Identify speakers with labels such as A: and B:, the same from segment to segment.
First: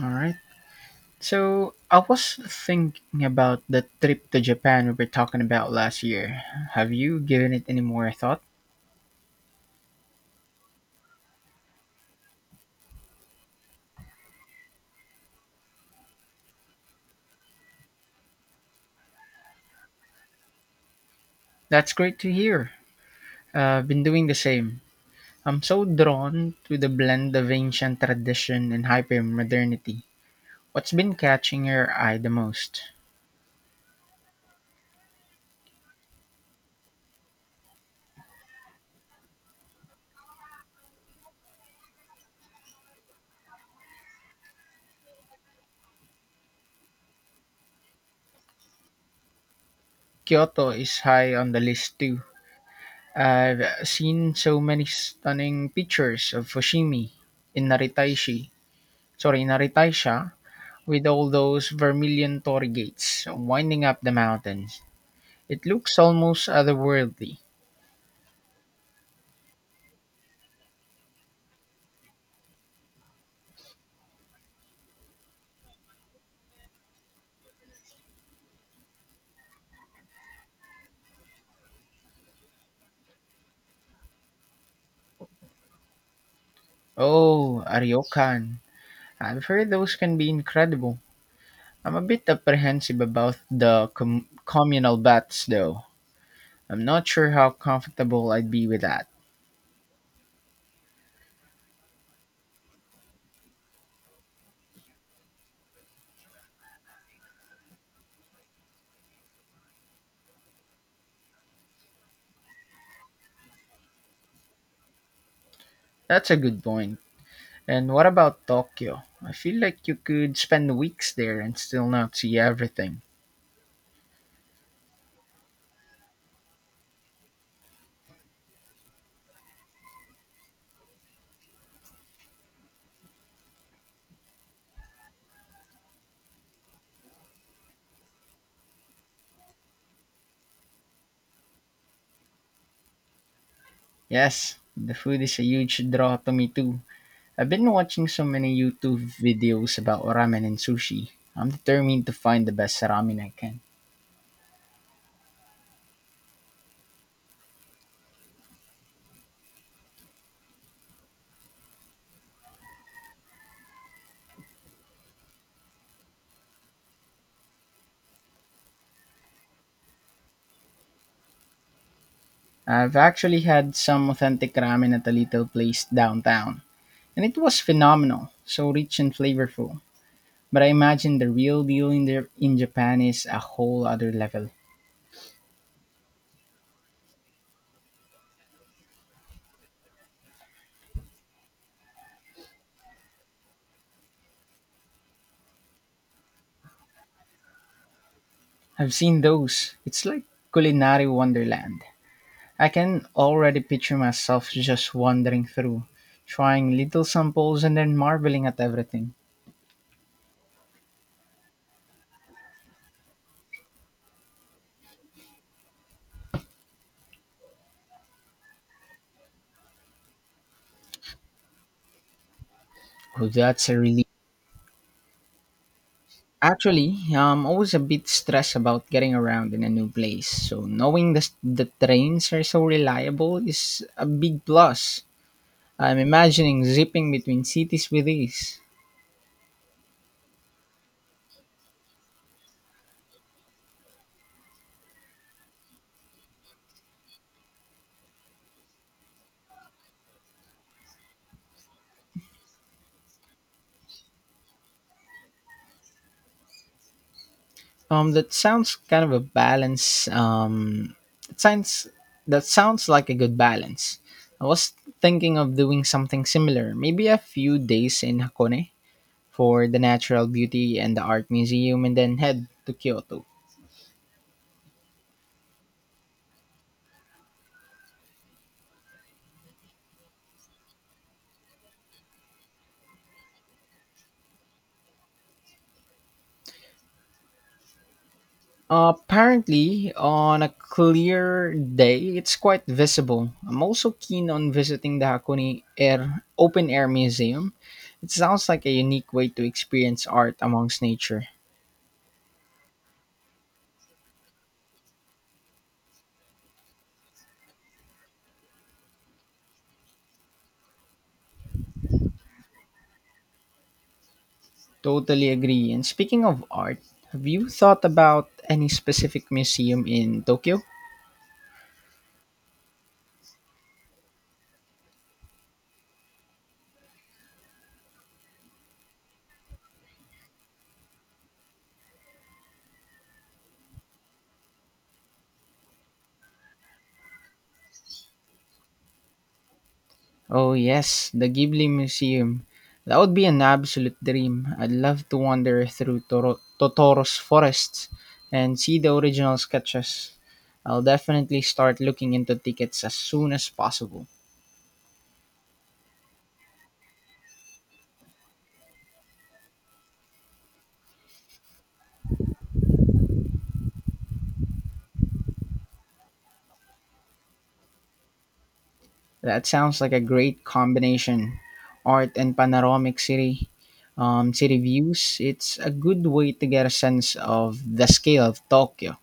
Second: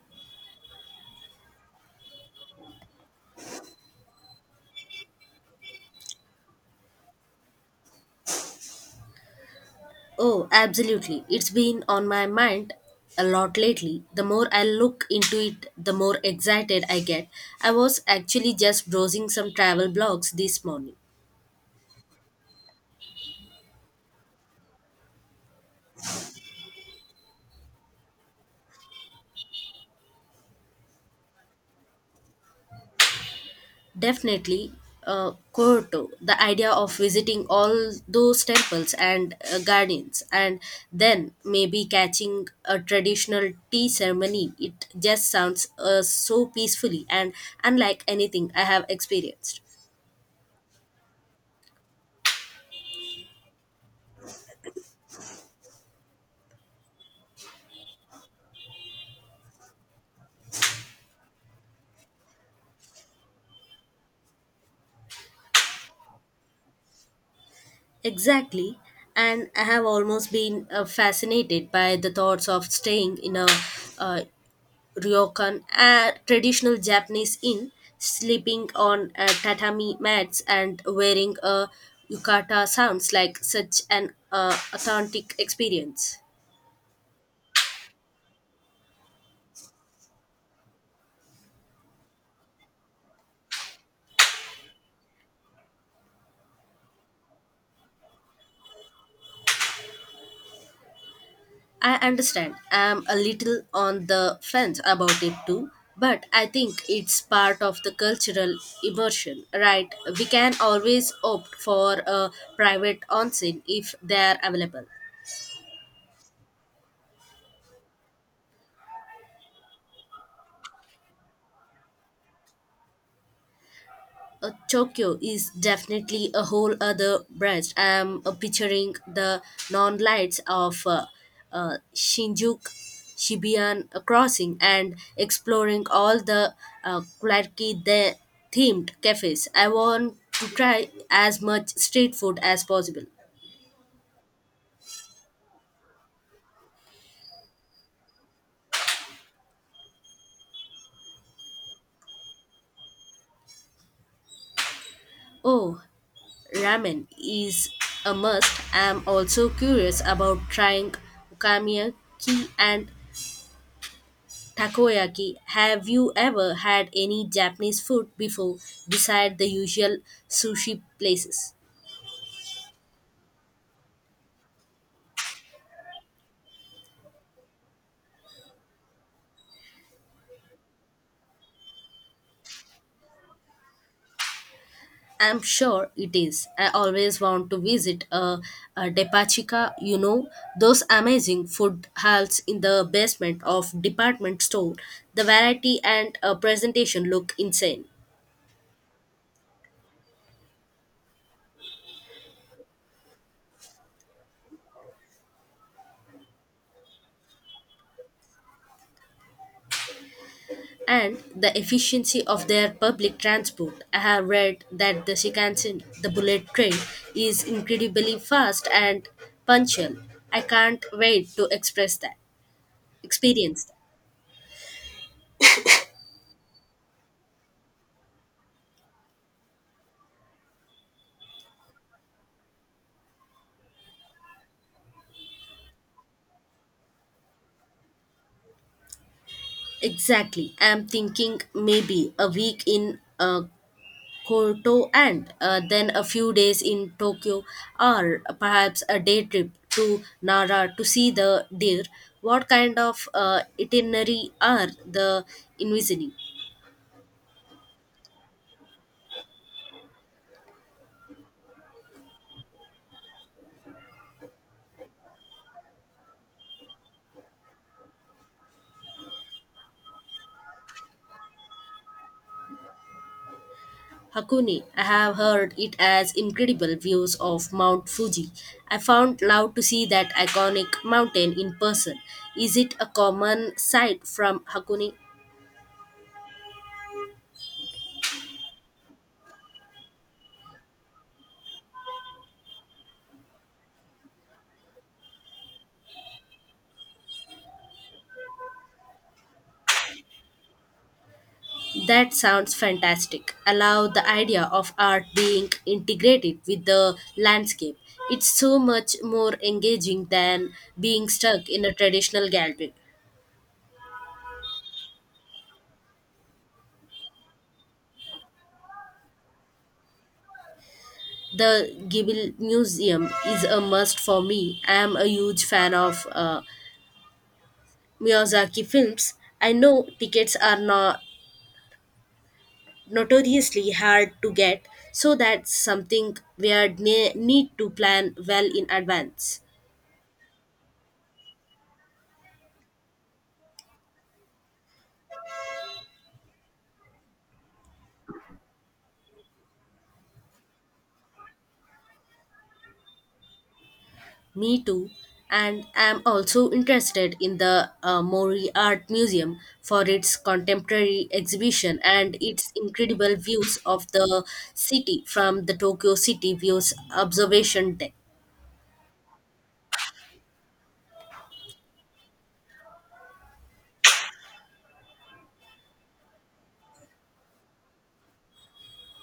A: All right. So I was thinking about the trip to Japan we were talking about last year. Have you given it any more thought?
B: Oh, absolutely. It's been on my mind a lot lately. The more I look into it, the more excited I get. I was actually just browsing some travel blogs this morning.
A: That's great to hear. I've been doing the same. I'm so drawn to the blend of ancient tradition and hypermodernity. What's been catching your eye the most?
B: Definitely, Kyoto, the idea of visiting all those temples and gardens, and then maybe catching a traditional tea ceremony. It just sounds so peacefully and unlike anything I have experienced.
A: Kyoto is high on the list too. I've seen so many stunning pictures of Fushimi in Naritaishi. Sorry, Naritaisha with all those vermilion torii gates winding up the mountains. It looks almost otherworldly.
B: Exactly. And I have almost been fascinated by the thoughts of staying in a uh, ryokan, a traditional Japanese inn, sleeping on tatami mats and wearing a yukata sounds like such an authentic experience.
A: Oh, Ariokan. I've heard those can be incredible. I'm a bit apprehensive about the communal baths, though. I'm not sure how comfortable I'd be with that.
B: I understand. I'm a little on the fence about it too, but I think it's part of the cultural immersion, right? We can always opt for a private onsen if they are available.
A: That's a good point. And what about Tokyo? I feel like you could spend weeks there and still not see everything.
B: Tokyo is definitely a whole other branch. I'm picturing the neon lights of Shinjuku, Shibuya crossing, and exploring all the quirky the themed cafes. I want to try as much street food as possible.
A: Yes, the food is a huge draw to me too. I've been watching so many YouTube videos about ramen and sushi. I'm determined to find the best ramen I can.
B: Oh, ramen is a must. I'm also curious about trying okonomiyaki and Takoyaki. Have you ever had any Japanese food before beside the usual sushi places?
A: I've actually had some authentic ramen at a little place downtown, and it was phenomenal, so rich and flavorful. But I imagine the real deal in there in Japan is a whole other level.
B: I'm sure it is. I always want to visit a Depachika, you know those amazing food halls in the basement of department store. The variety and presentation look insane.
A: I've seen those. It's like culinary wonderland. I can already picture myself just wandering through, trying little samples and then marveling at everything.
B: And the efficiency of their public transport. I have read that the Shinkansen, the bullet train, is incredibly fast and punctual. I can't wait to express that,
A: Oh,
B: experience
A: that's
B: that.
A: a relief. Actually, I'm always a bit stressed about getting around in a new place, so knowing the trains are so reliable is a big plus. I'm imagining zipping between cities with ease.
B: Exactly. I'm thinking maybe a week in Kyoto and then a few days in Tokyo, or perhaps a day trip to Nara to see the deer. What kind of itinerary are the envisioning?
A: That sounds kind of a balance. It sounds that sounds like a good balance. I was thinking of doing something similar, maybe a few days in Hakone for the natural beauty and the art museum, and then head to Kyoto.
B: Hakone. I have heard it has incredible views of Mount Fuji. I found love to see that iconic mountain in person. Is it a common sight from Hakone?
A: Apparently, on a clear day, it's quite visible. I'm also keen on visiting the Hakone Air Open Air Museum. It sounds like a unique way to experience art amongst nature.
B: That sounds fantastic. I love the idea of art being integrated with the landscape. It's so much more engaging than being stuck in a traditional gallery.
A: Totally agree. And speaking of art, have you thought about any specific museum in Tokyo?
B: The Gibble Museum is a must for me. I am a huge fan of Miyazaki films. I know tickets are not notoriously hard to get, so that's something we are need to plan well in advance.
A: Oh yes, the Ghibli Museum. That would be an absolute dream. I'd love to wander through Totoro's forests and see the original sketches. I'll definitely start looking into tickets as soon as possible.
B: Me too, and I'm also interested in the Mori Art Museum for its contemporary exhibition and its incredible views of the city from the Tokyo City Views observation deck.
A: That sounds like a great combination. Art and panoramic city city views. It's a good way to get a sense of the scale of Tokyo.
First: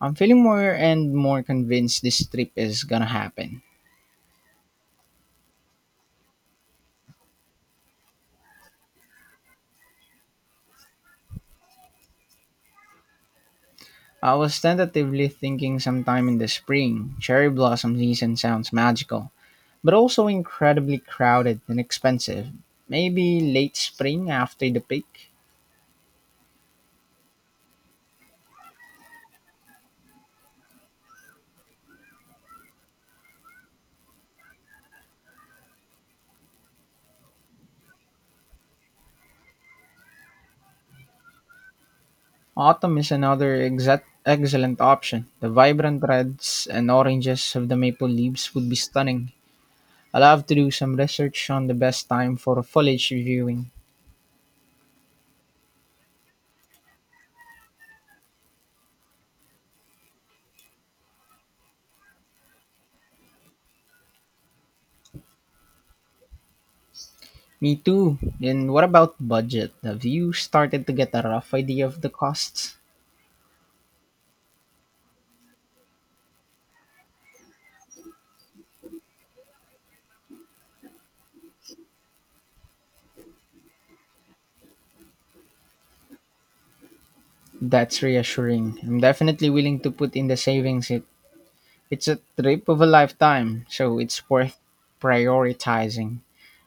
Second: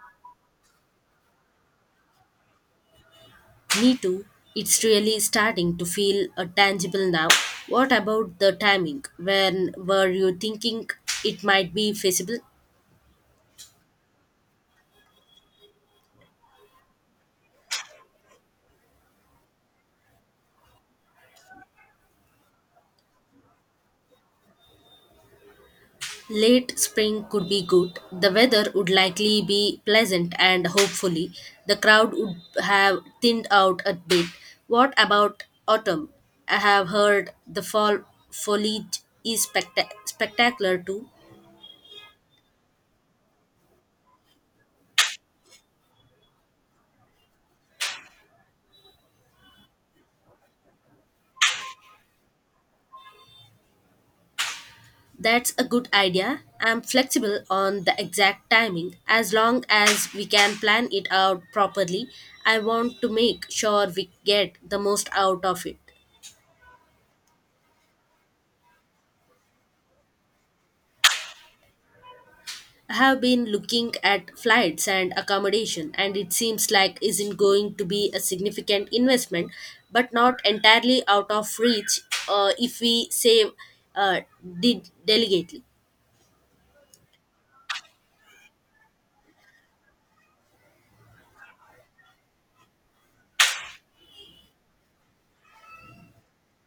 A: I'm feeling more and more convinced this trip is gonna happen.
B: Me too. It's really starting to feel tangible now. What about the timing? When were you thinking it might be feasible?
A: I was tentatively thinking sometime in the spring. Cherry blossom season sounds magical, but also incredibly crowded and expensive. Maybe late spring after the peak.
B: Late spring could be good. The weather would likely be pleasant and hopefully the crowd would have thinned out a bit. What about autumn? I have heard the fall foliage is spectacular too.
A: Autumn is another excellent option. The vibrant reds and oranges of the maple leaves would be stunning. I'll have to do some research on the best time for foliage viewing.
B: That's a good idea. I'm flexible on the exact timing. As long as we can plan it out properly, I want to make sure we get the most out of it.
A: Me too. And what about budget? Have you started to get a rough idea of the costs?
B: I have been looking at flights and accommodation, and it seems like isn't going to be a significant investment, but not entirely out of reach if we save uh, deliberately.
A: That's reassuring. I'm definitely willing to put in the savings. It's a trip of a lifetime, so it's worth prioritizing.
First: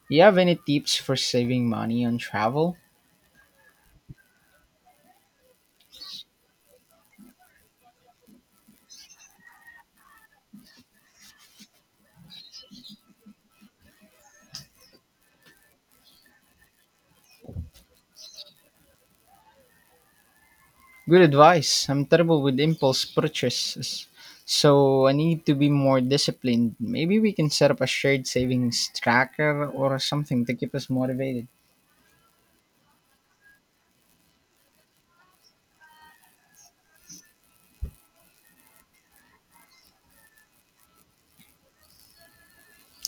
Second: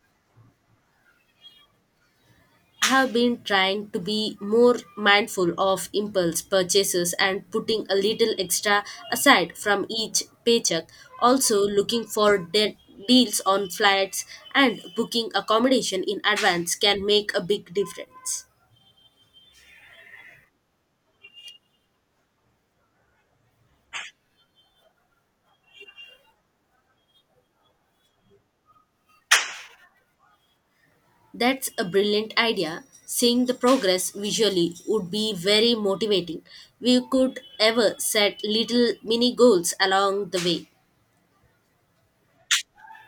A: You have any tips for saving money on travel?
B: I have been trying to be more mindful of impulse purchases and putting a little extra aside from each paycheck. Also, looking for deals on flights and booking accommodation in advance can make a big difference.
A: Good advice. I'm terrible with impulse purchases, so I need to be more disciplined. Maybe we can set up a shared savings tracker or something to keep us motivated.
B: That's a brilliant idea. Seeing the progress visually would be very motivating. We could ever set little mini goals along the way.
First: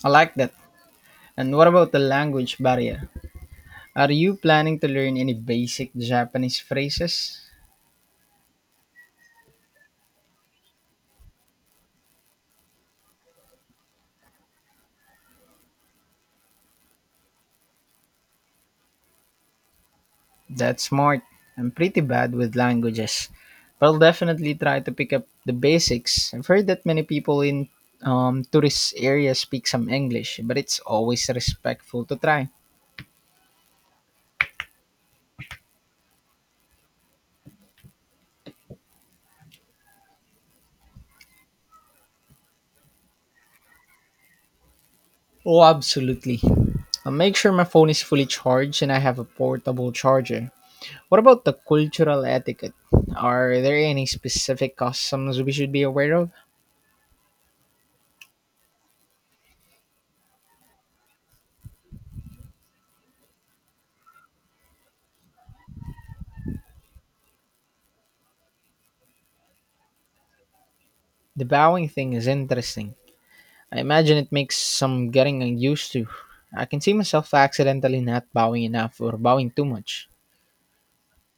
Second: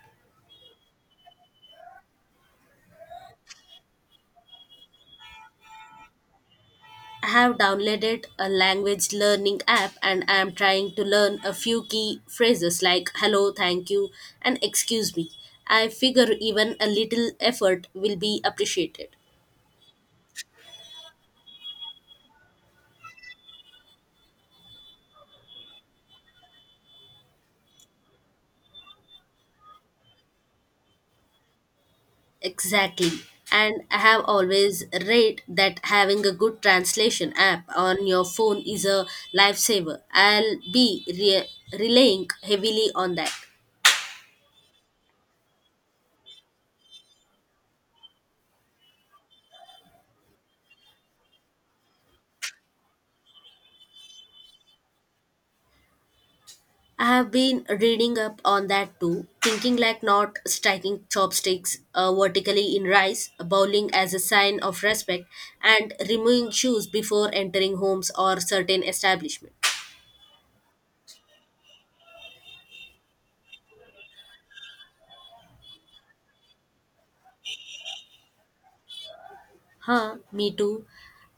A: I like that. And what about the language barrier? Are you planning to learn any basic Japanese
B: I
A: phrases?
B: have downloaded a language learning app and I am trying to learn a few key phrases like hello, thank you, and excuse me. I figure even a little effort will be appreciated.
A: That's smart. I'm pretty bad with languages, but I'll definitely try to pick up the basics. I've heard that many people in tourist areas speak some English, but it's always respectful to try.
B: Exactly. And I have always read that having a good translation app on your phone is a lifesaver. I'll be relying heavily on that.
A: Oh, absolutely. I'll make sure my phone is fully charged and I have a portable charger. What about the cultural etiquette? Are there any specific customs we should be aware of?
B: I have been reading up on that too, thinking like not striking chopsticks vertically in rice, bowling as a sign of respect, and removing shoes before entering homes or certain establishments.
A: The bowing thing is interesting. I imagine it makes some getting used to. I can see myself accidentally not bowing enough or bowing too much.
B: Huh, me too.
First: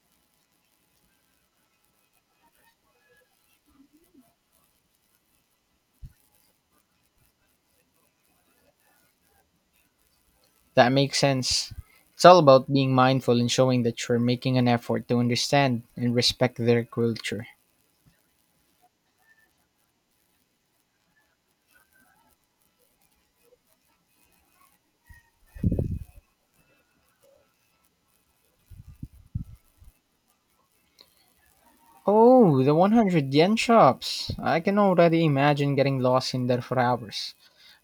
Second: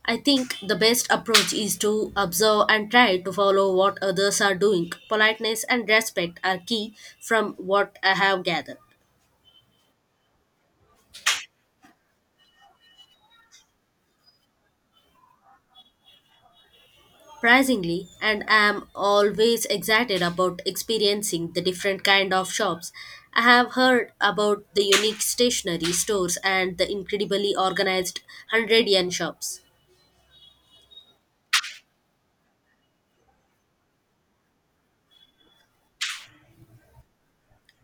B: I think the best approach is to observe and try to follow what others are doing. Politeness and respect are key from what I have gathered.
A: That makes sense. It's all about being mindful and showing that you're making an effort to understand and respect their culture.
B: Surprisingly, and I am always excited about experiencing the different kind of shops. I have heard about the unique stationery stores and the incredibly organized 100 yen shops.
A: Oh, the 100 yen shops. I can already imagine getting lost in there for hours,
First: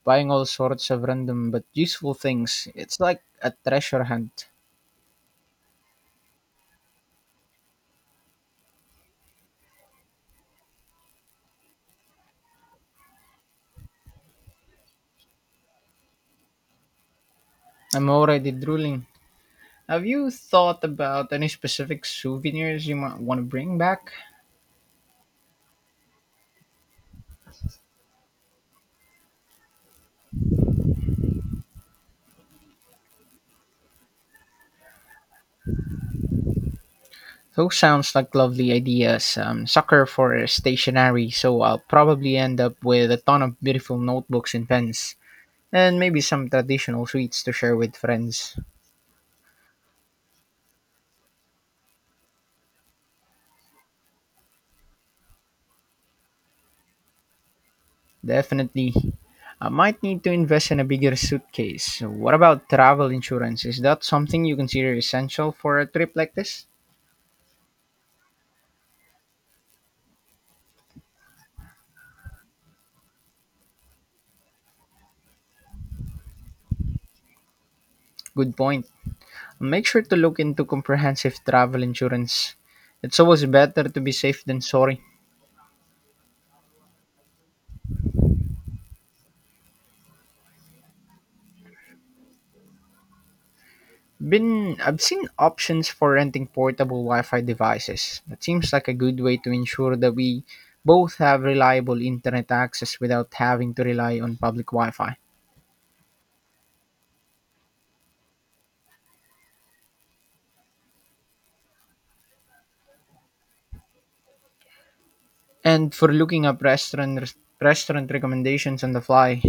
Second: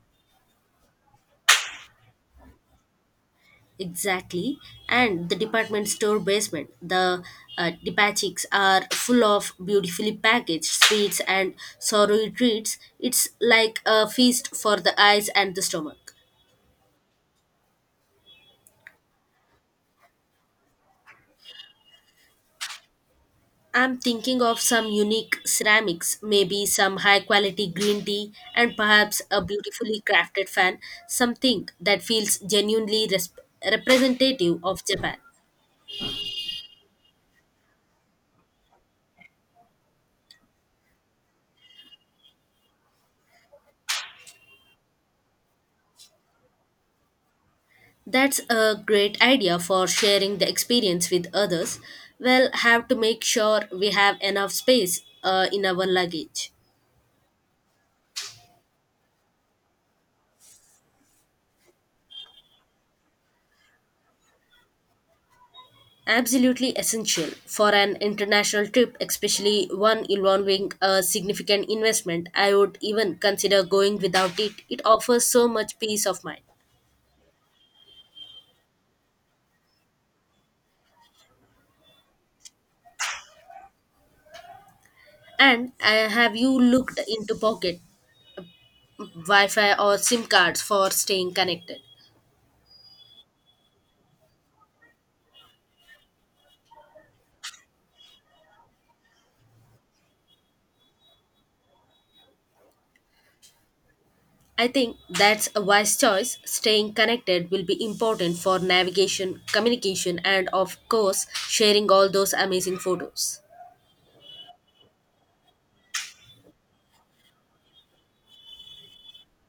A: buying all sorts of random but useful things. It's like a treasure hunt.
B: Exactly, and the department store basement, the depachicks are full of beautifully packaged sweets and savory treats. It's like a feast for the eyes and the stomach.
A: I'm already drooling. Have you thought about any specific souvenirs you might want to bring
B: I'm
A: back?
B: thinking of some unique ceramics, maybe some high quality green tea, and perhaps a beautifully crafted fan, something that feels genuinely representative of Japan.
A: Those sounds like lovely ideas. I'm sucker for stationery, so I'll probably end up with a ton of beautiful notebooks and pens, and maybe some traditional sweets to share with
B: That's
A: friends.
B: a great idea for sharing the experience with others. We'll have to make sure we have enough space in our luggage.
A: Definitely. I might need to invest in a bigger suitcase. What about travel insurance? Is that something you consider essential for a trip like this?
B: Absolutely essential for an international trip, especially one involving a significant investment. I would even consider going without it. It offers so much peace of mind.
A: Good point. Make sure to look into comprehensive travel insurance. It's always better to be safe than sorry.
B: And have you looked into pocket Wi Fi or SIM cards for staying connected?
A: Been I've seen options for renting portable Wi-Fi devices. That seems like a good way to ensure that we both have reliable internet access without having to rely on public
B: I think
A: Wi-Fi.
B: that's a wise choice. Staying connected will be important for navigation, communication, and of course, sharing all those amazing photos.
A: And for looking up restaurant recommendations on the fly,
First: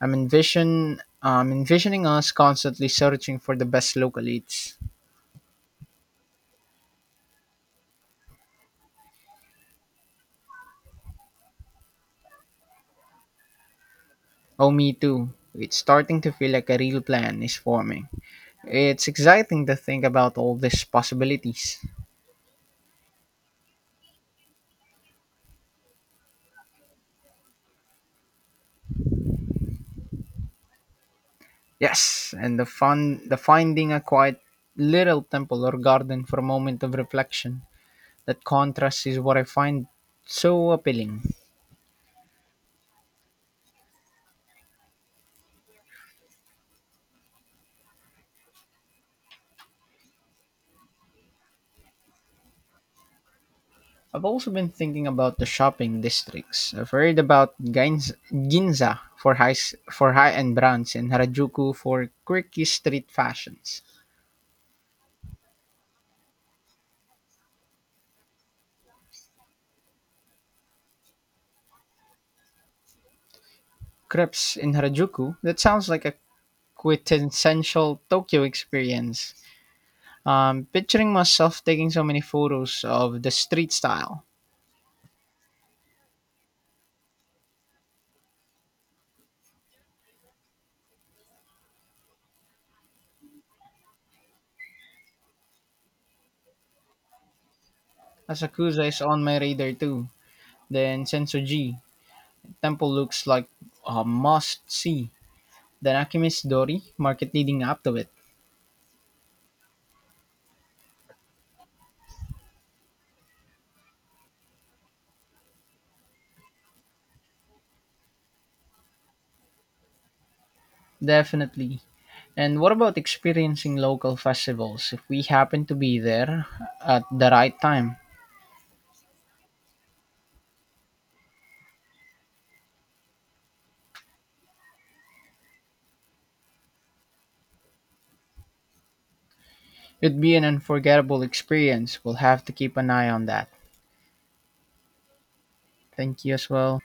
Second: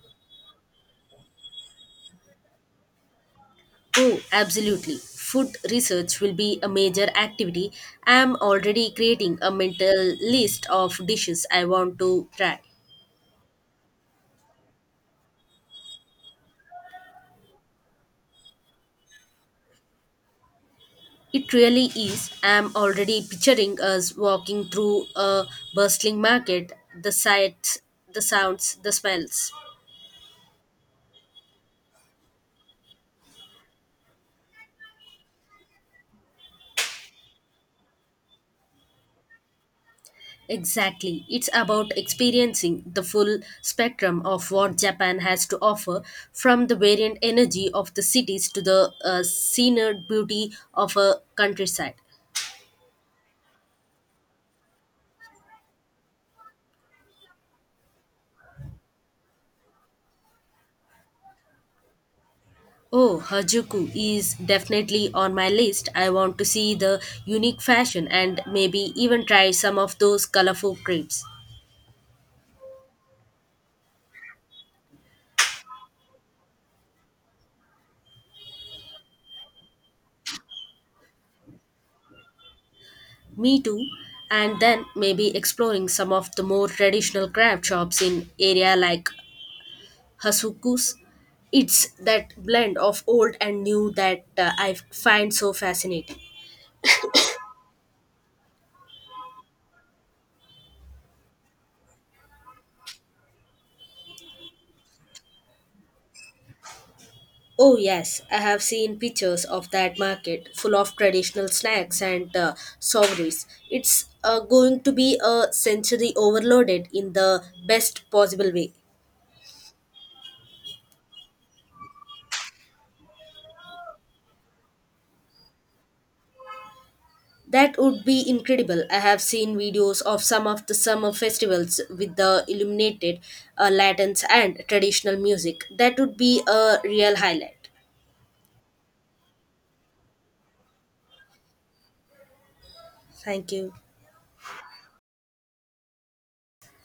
A: I'm envisioning us constantly searching for the best
B: Oh,
A: local eats.
B: absolutely. Food research will be a major activity. I am already creating a mental list of dishes I want to try.
A: Oh, me too. It's starting to feel like a real plan is forming. It's exciting to think about all these
B: It
A: possibilities.
B: really is. I am already picturing us walking through a bustling market, the sights, the sounds, the smells.
A: Yes, and the finding a quiet little temple or garden for a moment of reflection. That contrast is what I find so appealing.
B: Exactly. It's about experiencing the full spectrum of what Japan has to offer, from the variant energy of the cities to the scenic beauty of a countryside.
A: I've also been thinking about the shopping districts. I've heard about Ginza for high-end brands and Harajuku for quirky street
B: Oh,
A: fashions.
B: Harajuku is definitely on my list. I want to see the unique fashion and maybe even try some of those colorful crepes.
A: Crepes in Harajuku, that sounds like a quintessential Tokyo experience. Picturing myself taking so many photos of the
B: Me
A: street
B: too.
A: style.
B: And then maybe exploring some of the more traditional craft shops in area like Hasuku's. It's that blend of old and new that I find so fascinating.
A: Asakusa is on my radar too. Then Sensoji Temple looks like a must see. Then Alchemist Dori market leading
B: Oh,
A: up to it.
B: yes, I have seen pictures of that market full of traditional snacks and souvenirs. It's going to be a sensory overloaded in the best possible way.
A: Definitely. And what about experiencing local festivals? If we happen to be there at the right
B: That
A: time,
B: would be incredible. I have seen videos of some of the summer festivals with the illuminated lanterns and traditional music. That would be a real highlight.
A: it'd be an unforgettable experience. We'll have to keep an eye on that.
B: Thank you.
A: Thank you as well.